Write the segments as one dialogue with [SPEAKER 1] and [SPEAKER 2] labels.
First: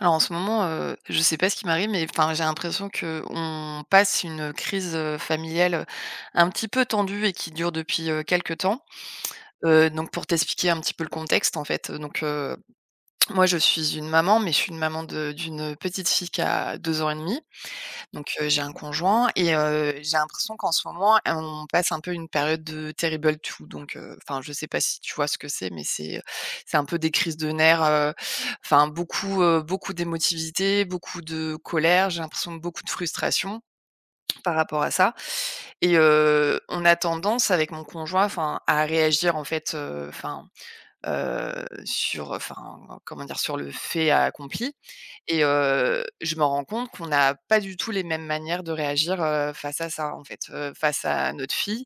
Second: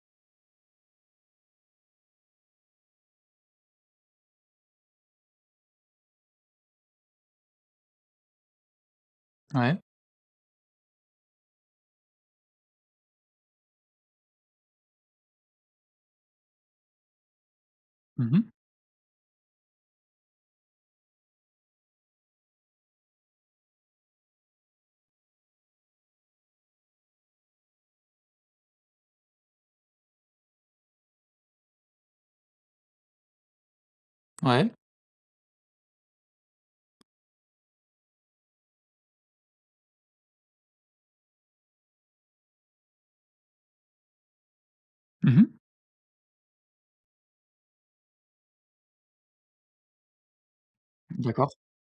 [SPEAKER 1] Alors en ce moment, je sais pas ce qui m'arrive, mais enfin, j'ai l'impression que on passe une crise familiale, un petit peu tendue et qui dure depuis quelque temps.
[SPEAKER 2] Ouais.
[SPEAKER 1] Donc pour t'expliquer un petit peu le contexte, en fait, donc, moi je suis une maman, mais je suis une maman de d'une petite fille qui a 2 ans et demi. Donc
[SPEAKER 2] Mmh.
[SPEAKER 1] j'ai un conjoint et j'ai l'impression qu'en ce moment, on passe un peu une période de terrible two donc enfin, je sais pas si tu vois ce que c'est, mais c'est un peu des crises de nerfs, enfin beaucoup, beaucoup d'émotivité, beaucoup de colère, j'ai l'impression de beaucoup de frustration par
[SPEAKER 2] Ouais.
[SPEAKER 1] rapport à ça. Et on a tendance avec mon conjoint, enfin, à réagir en fait, sur, enfin, comment dire? Sur le fait accompli. Et
[SPEAKER 2] Mmh.
[SPEAKER 1] je me rends compte qu'on n'a pas du tout les mêmes manières de réagir, face à ça, en fait, face à
[SPEAKER 2] D'accord.
[SPEAKER 1] notre fille.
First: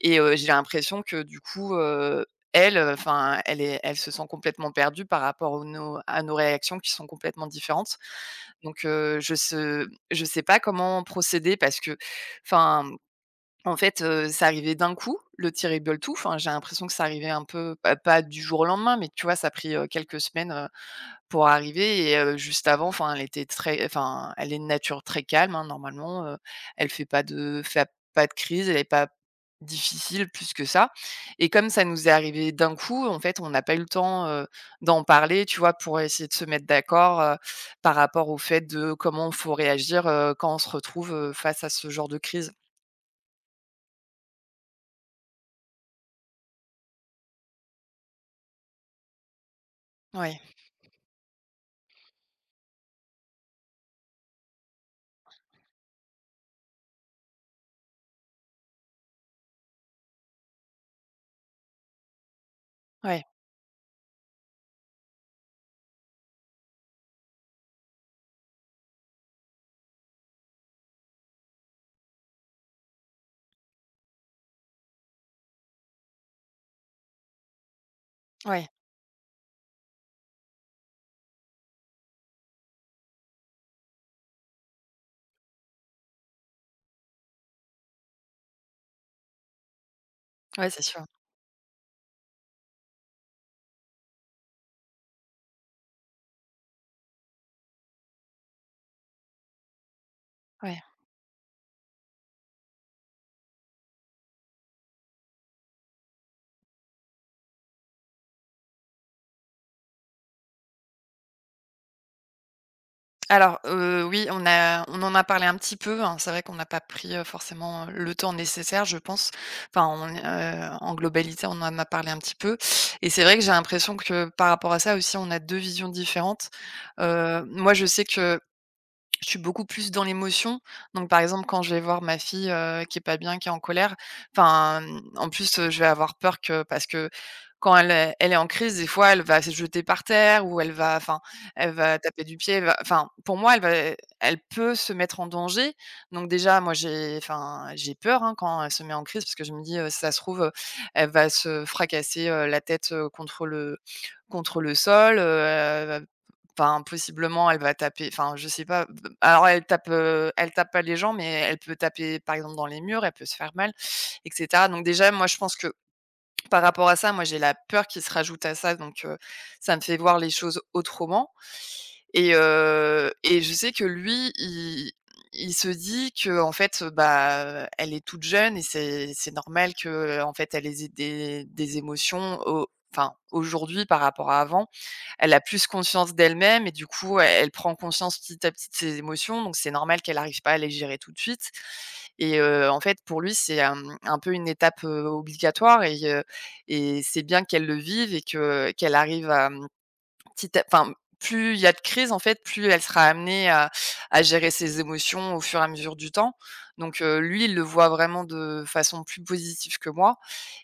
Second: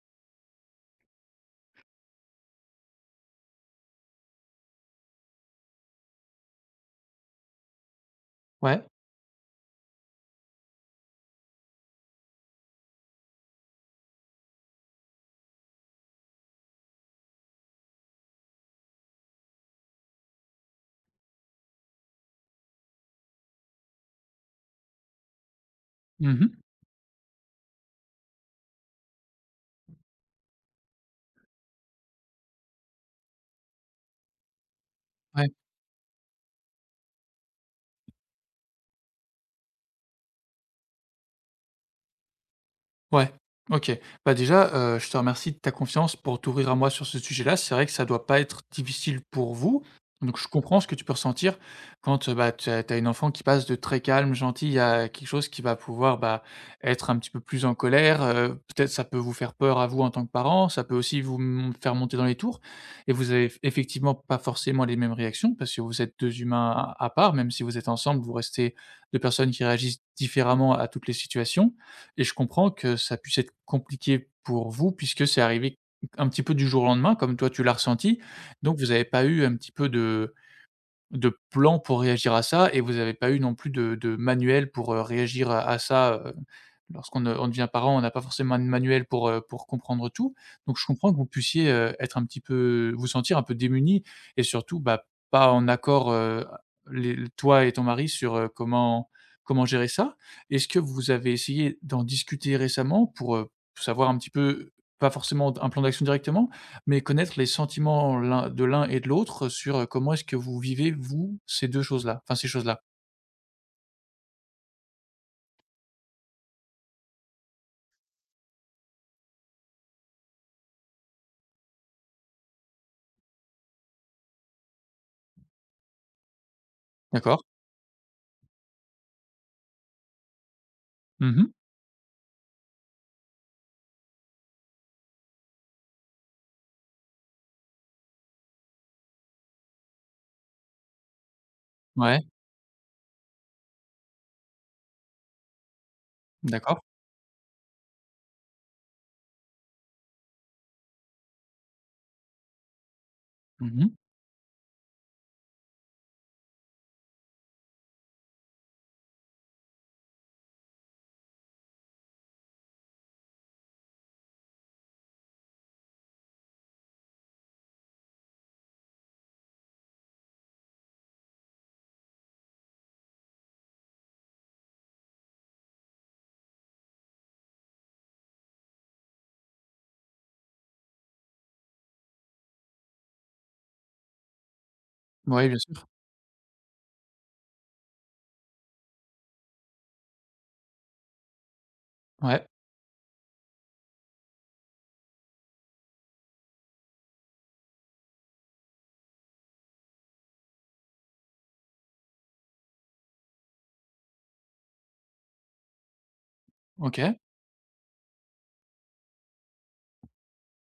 [SPEAKER 1] Et j'ai l'impression que du coup, elle, enfin, elle se sent complètement perdue par rapport aux nos à nos réactions qui sont complètement différentes. Donc
[SPEAKER 2] Ouais.
[SPEAKER 1] je sais pas comment procéder parce que, enfin, en fait, c'est arrivé d'un coup, le Terrible 2, enfin, j'ai l'impression que ça arrivait un peu bah, pas du jour au lendemain, mais tu vois, ça a pris, quelques semaines, pour arriver. Et juste avant, enfin, elle était très enfin, elle est de nature très calme, hein, normalement,
[SPEAKER 2] Mmh.
[SPEAKER 1] elle fait pas de crise, elle est pas difficile plus que ça. Et comme ça nous est arrivé d'un coup, en fait, on n'a pas eu le temps, d'en parler,
[SPEAKER 2] Ouais.
[SPEAKER 1] tu vois, pour essayer de se mettre d'accord, par rapport au fait de comment il faut réagir, quand on se retrouve, face à ce genre de crise.
[SPEAKER 2] Ouais, OK. Bah, déjà, je te remercie de ta confiance pour t'ouvrir à moi sur ce sujet-là. C'est vrai que ça doit pas être difficile pour vous, donc
[SPEAKER 1] Ouais,
[SPEAKER 2] je comprends ce que tu peux ressentir quand, bah, tu as une enfant qui passe de très calme, gentille à quelque chose qui va pouvoir, bah, être un petit peu plus en colère, peut-être ça peut vous faire peur à vous en tant que parent. Ça peut aussi vous m faire monter dans les tours et
[SPEAKER 1] ouais.
[SPEAKER 2] vous avez effectivement pas forcément les mêmes réactions parce que vous êtes 2 humains à part, même si vous êtes ensemble, vous restez 2 personnes qui réagissent différemment à toutes les situations, et je comprends que ça puisse être compliqué pour vous puisque c'est arrivé un petit peu du jour au lendemain, comme toi tu l'as ressenti.
[SPEAKER 1] Ouais,
[SPEAKER 2] Donc vous n'avez pas eu un petit peu de plan pour réagir à ça, et vous n'avez pas eu non plus de manuel pour, réagir à ça, lorsqu'on, on devient parent, on n'a pas forcément de manuel pour comprendre tout.
[SPEAKER 1] ouais,
[SPEAKER 2] Donc
[SPEAKER 1] c'est
[SPEAKER 2] je
[SPEAKER 1] sûr,
[SPEAKER 2] comprends que vous puissiez, être un petit peu, vous sentir un peu démuni, et surtout, bah, pas en accord, les toi et ton mari sur, comment comment gérer ça. Est-ce
[SPEAKER 1] ouais.
[SPEAKER 2] que vous avez essayé d'en discuter récemment pour, savoir un petit peu, pas forcément un plan d'action directement, mais connaître les sentiments l'un de l'un et de l'autre sur, comment est-ce que vous vivez, vous, ces 2 choses-là, enfin ces choses-là.
[SPEAKER 1] Alors, oui, on en a parlé un petit peu, hein. C'est vrai qu'on n'a pas pris, forcément, le temps nécessaire, je pense. Enfin, on en globalité, on en a parlé un petit peu et c'est vrai que j'ai l'impression que, par rapport à ça aussi, on a 2 visions différentes.
[SPEAKER 2] D'accord.
[SPEAKER 1] Moi, je sais que je suis beaucoup plus dans l'émotion. Donc, par exemple,
[SPEAKER 2] Mmh.
[SPEAKER 1] quand je vais voir ma fille, qui est pas bien, qui est en colère, enfin, en plus, je vais avoir peur que parce que quand elle est en crise, des fois, elle va se jeter par terre ou elle va enfin, elle va
[SPEAKER 2] Ouais,
[SPEAKER 1] taper du pied, elle va enfin, pour moi, elle peut se mettre en danger. Donc déjà, moi,
[SPEAKER 2] d'accord.
[SPEAKER 1] j'ai enfin, j'ai peur, hein, quand elle se met en crise parce que je me dis: «Si ça se trouve, elle va se fracasser, la tête, contre le
[SPEAKER 2] Mmh.
[SPEAKER 1] sol, enfin, possiblement, elle va taper» enfin, je sais pas. Alors elle tape pas les gens, mais elle peut taper, par exemple, dans les murs, elle peut se faire mal et cetera. Donc déjà, moi, je pense que par rapport à ça, moi, j'ai la peur qui se rajoute à ça, donc ça me fait voir les choses autrement. Et je sais que lui, il se dit que en fait, bah, elle est toute jeune et c'est normal que, en fait, elle ait des émotions au enfin, aujourd'hui par rapport à avant. Elle a
[SPEAKER 2] Ouais, bien
[SPEAKER 1] plus
[SPEAKER 2] sûr.
[SPEAKER 1] conscience d'elle-même et du coup, elle prend conscience petit à petit de ses émotions, donc c'est normal qu'elle n'arrive pas à les gérer tout de suite. Et
[SPEAKER 2] Ouais,
[SPEAKER 1] en fait, pour lui, c'est un peu une étape, obligatoire. Et c'est bien qu'elle le vive et que qu'elle arrive à, petit à enfin, plus il y a de crises, en fait, plus elle sera amenée à gérer ses émotions au fur et à mesure du temps. Donc
[SPEAKER 2] OK.
[SPEAKER 1] lui, il le voit vraiment de façon plus positive que moi.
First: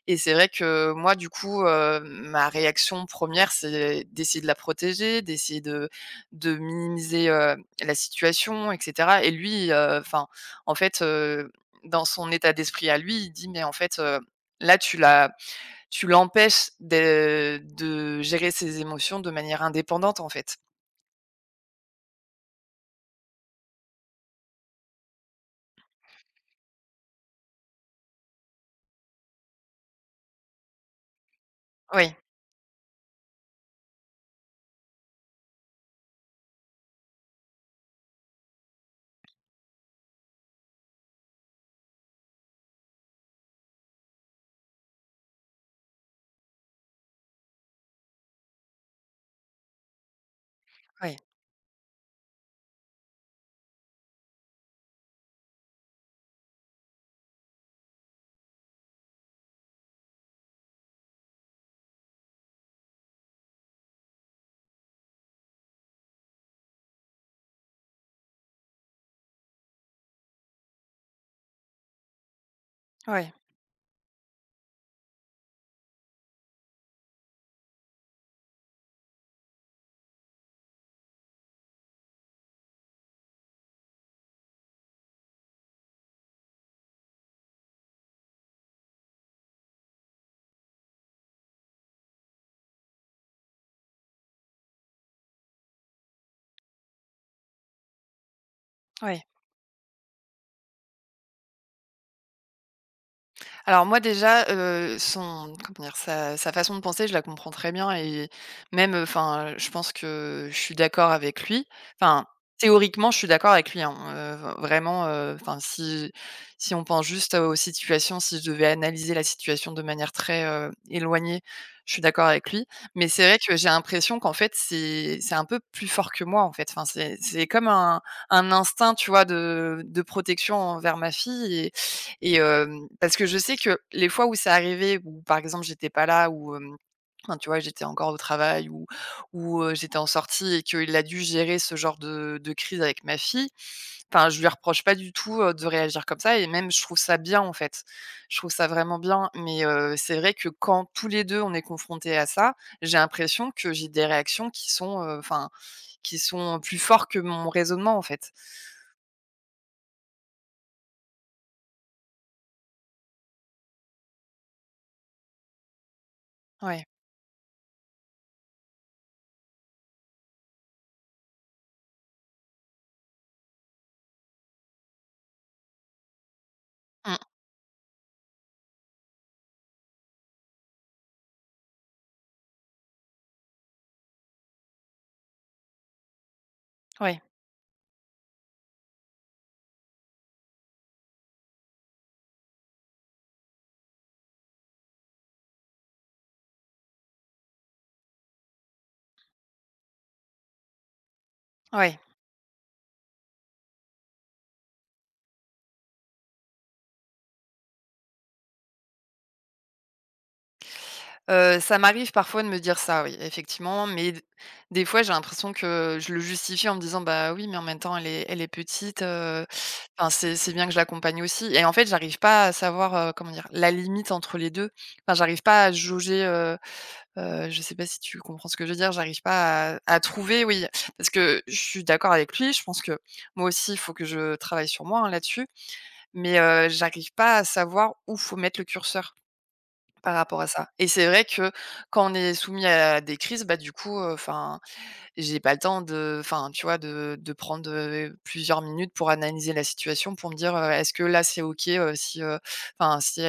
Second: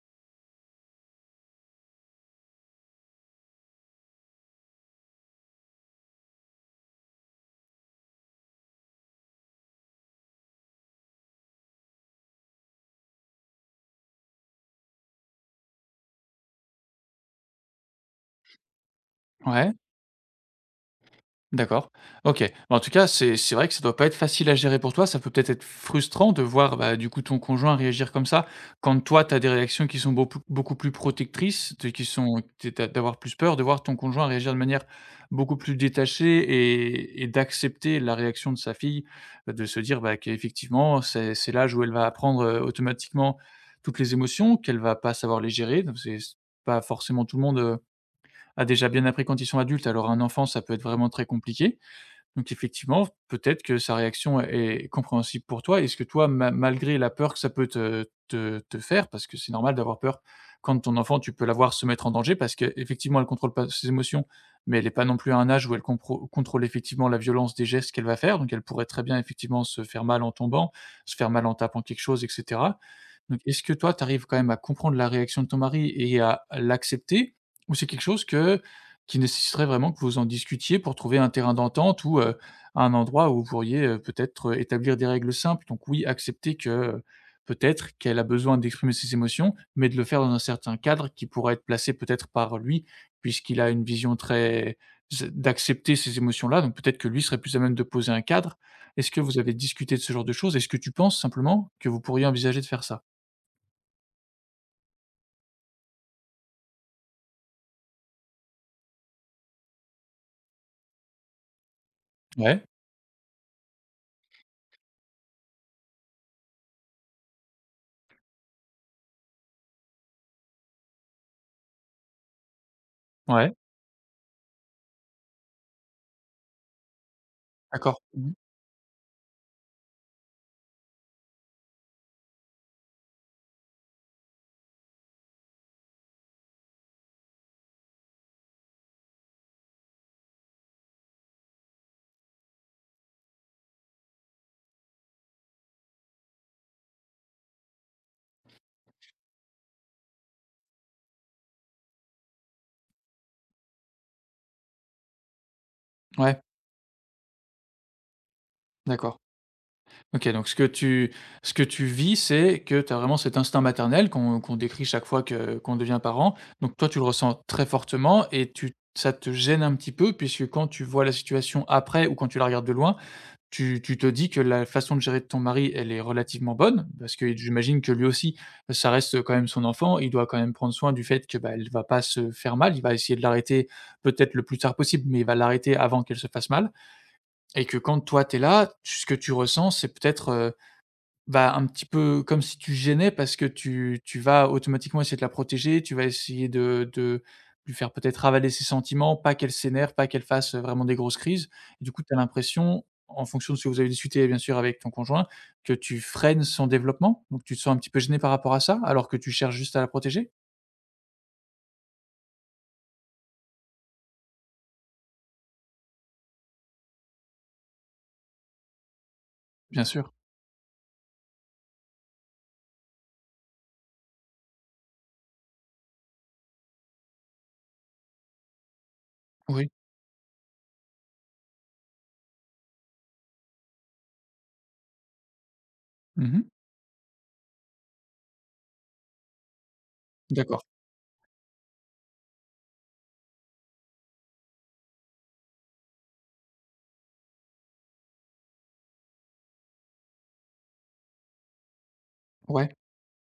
[SPEAKER 1] Et c'est vrai que moi, du coup, ma réaction première, c'est d'essayer de la protéger, d'essayer de minimiser, la situation et cetera. Et lui, enfin, en fait, dans son état d'esprit à lui, il dit: «Mais en fait, là, tu l'empêches de gérer ses émotions de manière
[SPEAKER 2] Ouais.
[SPEAKER 1] indépendante, en fait».
[SPEAKER 2] D'accord. OK. Bah, en tout cas, c'est vrai que ça doit pas être facile à gérer pour toi. Ça peut peut-être être frustrant de voir, bah, du coup, ton conjoint réagir comme ça, quand toi, tu as des réactions qui sont beaucoup beaucoup plus protectrices, de qui
[SPEAKER 1] Oui,
[SPEAKER 2] sont t d'a d'avoir plus peur, de voir ton conjoint réagir de manière beaucoup plus détachée et d'accepter la réaction de sa fille, de se dire, bah, qu'effectivement, c'est l'âge où elle va apprendre, automatiquement toutes les émotions, qu'elle va pas savoir les gérer. Donc c'est c pas forcément tout le monde, a déjà bien appris quand ils sont adultes, alors un enfant, ça peut être vraiment
[SPEAKER 1] oui,
[SPEAKER 2] très compliqué. Donc effectivement, peut-être que sa réaction est compréhensible pour toi. Est-ce que toi, ma malgré la peur que ça peut te faire, parce que c'est normal d'avoir peur quand ton enfant, tu peux la voir se mettre en danger parce qu'effectivement, elle contrôle pas ses émotions, mais elle n'est pas non plus à un âge où elle compro contrôle effectivement la violence des gestes qu'elle va faire. Donc elle pourrait très bien effectivement se faire mal en tombant, se faire mal en tapant quelque chose, et cetera.
[SPEAKER 1] oui,
[SPEAKER 2] Donc est-ce que toi, tu arrives quand même à comprendre la réaction de ton mari et à l'accepter? Ou c'est quelque chose que, qui nécessiterait vraiment que vous en discutiez pour trouver un terrain d'entente, ou, un endroit où vous pourriez, peut-être, établir des règles simples. Donc oui, accepter que, peut-être qu'elle a besoin d'exprimer ses émotions, mais de le faire dans un certain cadre qui pourrait être placé peut-être par lui, puisqu'il a une vision très d'accepter ces émotions-là, donc peut-être que lui serait plus à même de poser un cadre. Est-ce que
[SPEAKER 1] oui.
[SPEAKER 2] vous avez discuté de ce genre de choses? Est-ce que tu penses simplement que vous pourriez envisager de faire ça?
[SPEAKER 1] Alors moi déjà, son comment dire? Sa façon de penser, je la comprends très bien. Et même, enfin, je pense que je suis d'accord avec lui. Enfin,
[SPEAKER 2] Ouais,
[SPEAKER 1] théoriquement, je suis d'accord avec lui, hein, vraiment, enfin si on pense juste aux situations, si je devais analyser la situation de manière très, éloignée, je suis d'accord avec lui. Mais c'est vrai
[SPEAKER 2] ouais,
[SPEAKER 1] que j'ai l'impression qu'en fait, c'est un peu plus fort que moi, en fait. Enfin, c'est comme
[SPEAKER 2] d'accord.
[SPEAKER 1] un
[SPEAKER 2] Mmh.
[SPEAKER 1] instinct, tu vois, de protection envers ma fille. Et parce que je sais que les fois où c'est arrivé, où par exemple j'étais pas là ou, enfin tu vois, j'étais encore au travail ou, j'étais en sortie et qu'il a dû gérer ce genre de crise avec ma fille, enfin je lui reproche pas du tout, de réagir comme ça et même je trouve ça bien en fait. Je trouve ça vraiment bien, mais, c'est vrai que quand tous les 2 on est confrontés à ça, j'ai l'impression que j'ai des réactions qui sont, enfin qui
[SPEAKER 2] Ouais,
[SPEAKER 1] sont plus forts que mon raisonnement en fait.
[SPEAKER 2] d'accord. OK, donc ce que tu, ce que tu vis, c'est que tu as vraiment cet instinct maternel qu'on décrit chaque fois que qu'on devient parent. Donc
[SPEAKER 1] Ouais.
[SPEAKER 2] toi, tu le ressens très fortement et tu, ça te gêne un petit peu puisque quand tu vois la situation après ou quand tu la regardes de loin, tu te dis que la façon de gérer de ton mari, elle est relativement bonne parce
[SPEAKER 1] Mmh.
[SPEAKER 2] que j'imagine que lui aussi, ça reste quand même son enfant, il doit quand même prendre soin du fait que, bah, elle va pas se faire mal, il va essayer de l'arrêter peut-être le plus tard possible, mais il va l'arrêter avant qu'elle se fasse mal,
[SPEAKER 1] Ouais.
[SPEAKER 2] et que quand toi, t'es es là, ce que tu ressens, c'est peut-être, bah, un petit peu comme si tu gênais, parce que tu vas automatiquement essayer de la protéger, tu vas essayer de lui faire peut-être avaler ses sentiments, pas qu'elle s'énerve, pas qu'elle fasse, vraiment des grosses crises. Et du
[SPEAKER 1] Ouais.
[SPEAKER 2] coup, tu as l'impression, en fonction de ce que vous avez discuté bien sûr avec ton conjoint, que tu freines son développement? Donc tu te sens un petit peu gêné par rapport à ça, alors que tu cherches juste à la protéger?
[SPEAKER 1] Ça m'arrive parfois de me dire ça, oui, effectivement, mais d des fois, j'ai l'impression que je le justifie en me disant: «Bah, oui, mais en même temps, elle est petite,
[SPEAKER 2] Bien
[SPEAKER 1] enfin,
[SPEAKER 2] sûr.
[SPEAKER 1] c'est bien que je l'accompagne aussi» et en fait, j'arrive pas à savoir, comment dire? La limite entre les 2. Enfin, j'arrive pas à jauger, je sais pas si tu comprends ce que je veux dire? J'arrive
[SPEAKER 2] Oui.
[SPEAKER 1] pas à trouver, oui, parce que je suis d'accord avec lui, je pense que moi aussi, il faut que je travaille sur moi, hein, là-dessus, mais
[SPEAKER 2] Mmh.
[SPEAKER 1] j'arrive pas à savoir où faut mettre le curseur. Par rapport à
[SPEAKER 2] D'accord.
[SPEAKER 1] ça. Et c'est vrai que quand on est soumis à des crises, bah, du coup, enfin, j'ai pas le temps de enfin, tu vois, de prendre, plusieurs minutes pour analyser la situation, pour me dire: «Est-ce que là, c'est OK, si,
[SPEAKER 2] Ouais.
[SPEAKER 1] enfin, si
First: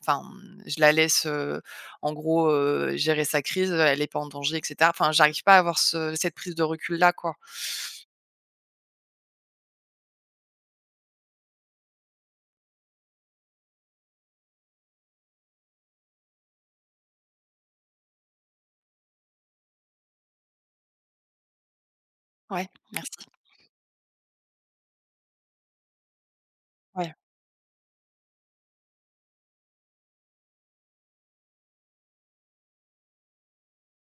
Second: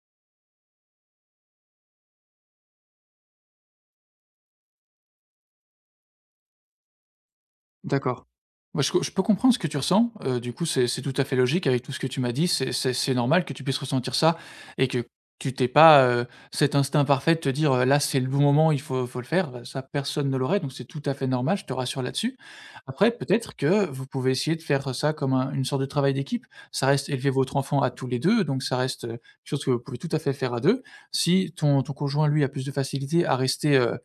[SPEAKER 1] enfin, je la laisse, en gros, gérer sa crise, elle est pas en danger» et cetera. Enfin, j'arrive pas à avoir ce cette prise de recul-là, quoi.
[SPEAKER 2] D'accord. Moi, je peux comprendre ce que tu ressens, du coup, c'est tout à fait logique avec tout ce que tu m'as dit. C'est normal que tu puisses ressentir ça, et que tu t'aies pas, cet instinct parfait de te dire, «Là, c'est le bon moment, il faut le faire». Ça, personne ne l'aurait, donc c'est tout à fait normal, je te rassure là-dessus.
[SPEAKER 1] Ouais,
[SPEAKER 2] Après,
[SPEAKER 1] merci.
[SPEAKER 2] peut-être que vous pouvez essayer de faire ça comme un une sorte de travail d'équipe. Ça reste
[SPEAKER 1] Ouais,
[SPEAKER 2] élever votre enfant à tous les 2. Donc ça reste, quelque chose que vous pouvez tout à fait faire à 2. Si ton conjoint, lui, a plus de facilité à rester,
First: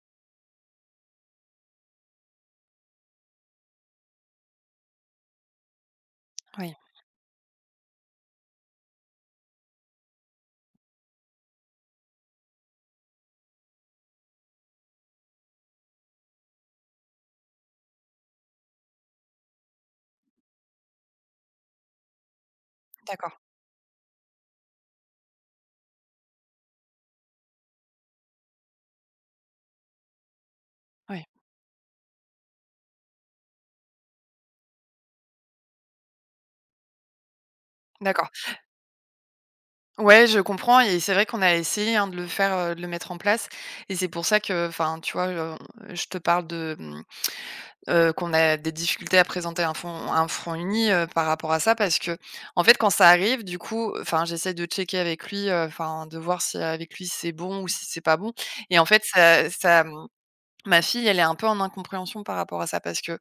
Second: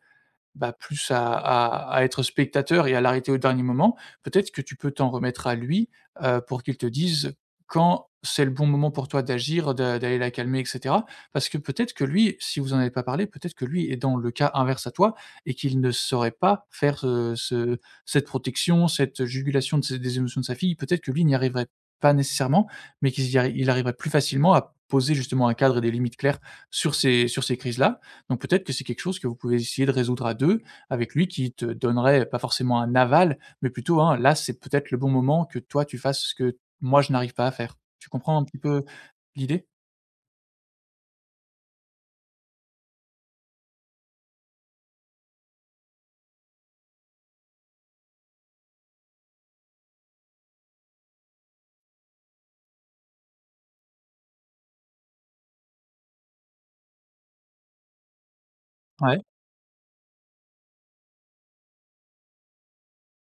[SPEAKER 2] bah, plus à être spectateur et à l'arrêter au dernier moment. Peut-être que tu peux t'en remettre à lui, pour
[SPEAKER 1] oui,
[SPEAKER 2] qu'il te dise quand c'est le bon moment pour toi d'agir, d'aller la calmer, et cetera. Parce que peut-être que lui, si vous n'en avez pas parlé, peut-être que lui est dans le cas inverse à toi, et qu'il ne saurait pas faire ce cette protection, cette jugulation de ses des émotions de sa fille. Peut-être que lui n'y arriverait pas nécessairement, mais qu'il
[SPEAKER 1] d'accord,
[SPEAKER 2] y arri il arriverait plus facilement à poser justement un cadre et des limites claires sur ces crises-là, donc peut-être que c'est quelque chose que vous pouvez essayer de résoudre à deux, avec
[SPEAKER 1] oui,
[SPEAKER 2] lui qui te donnerait pas forcément un aval, mais plutôt, hein, là, c'est peut-être le bon moment que toi tu fasses ce que moi je n'arrive pas à faire. Tu
[SPEAKER 1] d'accord.
[SPEAKER 2] comprends un petit peu l'idée?
[SPEAKER 1] Ouais, je comprends et c'est vrai qu'on a essayé, hein, de le faire, de le mettre en place. Et c'est pour ça que enfin, tu vois, je te parle de, qu'on a des difficultés à présenter un front uni, par rapport à ça parce que en fait, quand ça arrive, du coup, enfin, j'essaie de checker avec lui, enfin, de voir si avec lui c'est bon ou si c'est pas bon. Et en fait,
[SPEAKER 2] Ouais,
[SPEAKER 1] ma fille, elle est un peu en incompréhension par rapport à ça parce que,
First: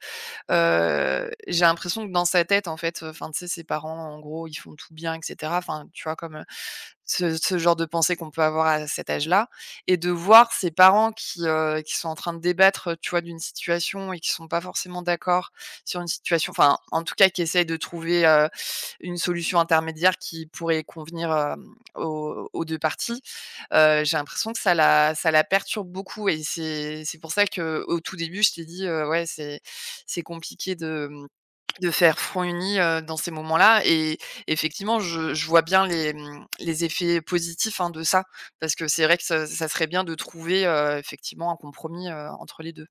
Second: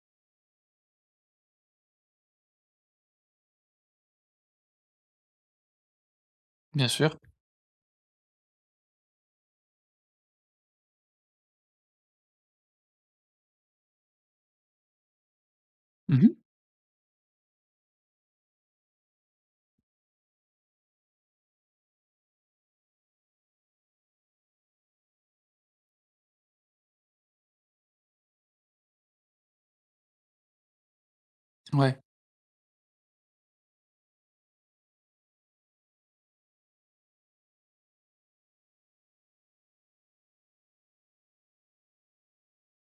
[SPEAKER 1] j'ai l'impression que dans sa tête, en fait, enfin, tu sais, ses parents, en gros, ils font tout bien et cetera. Enfin, tu vois, comme,
[SPEAKER 2] bien sûr.
[SPEAKER 1] ce genre de pensée qu'on peut avoir à cet âge-là. Et de voir ses parents qui sont en train de débattre, tu vois, d'une situation et qui sont pas forcément d'accord sur une
[SPEAKER 2] Mmh.
[SPEAKER 1] situation, enfin, en tout cas, qui essayent de trouver, une solution intermédiaire qui pourrait convenir, aux deux parties. J'ai l'impression que ça la perturbe beaucoup et c'est pour ça que au tout début, je t'ai dit, ouais, c'est compliqué de, de
[SPEAKER 2] Ouais.
[SPEAKER 1] faire front uni, dans ces moments-là. Et effectivement, je vois bien les, les effets positifs, hein, de ça. Parce que c'est vrai que ça serait bien de trouver, effectivement un compromis, entre les deux.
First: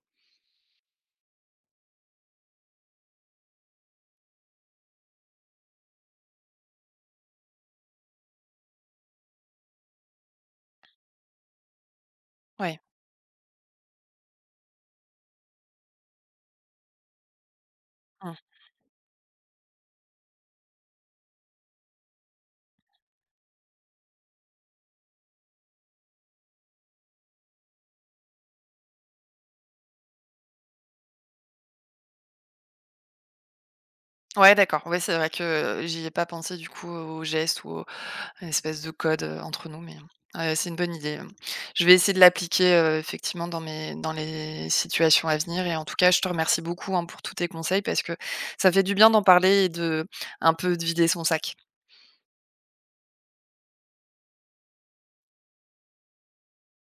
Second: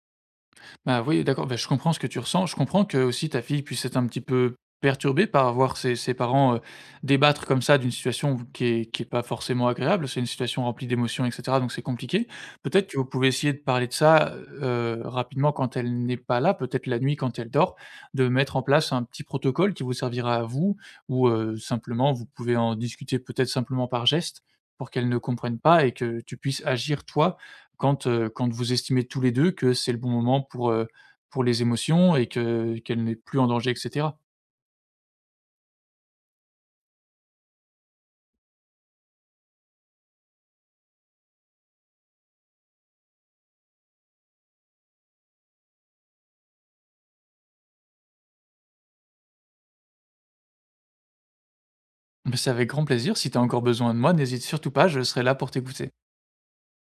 [SPEAKER 2] Bah, oui, d'accord, bah, je comprends ce que tu ressens. Je comprends que aussi ta fille puisse être un petit peu perturbée par voir ses ses parents, débattre comme ça d'une situation qui est pas forcément agréable. C'est une situation remplie d'émotions et cetera, donc c'est compliqué.
[SPEAKER 1] Ouais.
[SPEAKER 2] Peut-être que vous pouvez essayer de parler de ça, rapidement quand elle n'est pas là, peut-être la nuit quand elle dort, de
[SPEAKER 1] Mmh.
[SPEAKER 2] mettre en place un petit protocole qui vous servira à vous, ou, simplement vous pouvez en discuter peut-être simplement par geste pour qu'elle ne comprenne pas et que tu puisses agir toi quand, quand vous estimez tous les 2 que c'est le bon moment pour les émotions et que qu'elle n'est plus en danger, et cetera.
[SPEAKER 1] Ouais, d'accord. Ouais, c'est vrai que j'y ai pas pensé du coup au geste ou aux à l'espèce de code, entre nous, mais, mmh, ouais, c'est une bonne idée, mmh. Je vais essayer de l'appliquer, effectivement dans mes dans les situations à venir. Et en tout cas, je te remercie beaucoup, hein, pour tous tes conseils parce que ça fait du bien d'en parler et de un peu de vider son sac.
[SPEAKER 2] Bah, c'est avec grand plaisir. Si tu as encore besoin de moi, n'hésite surtout pas, je serai là pour t'écouter.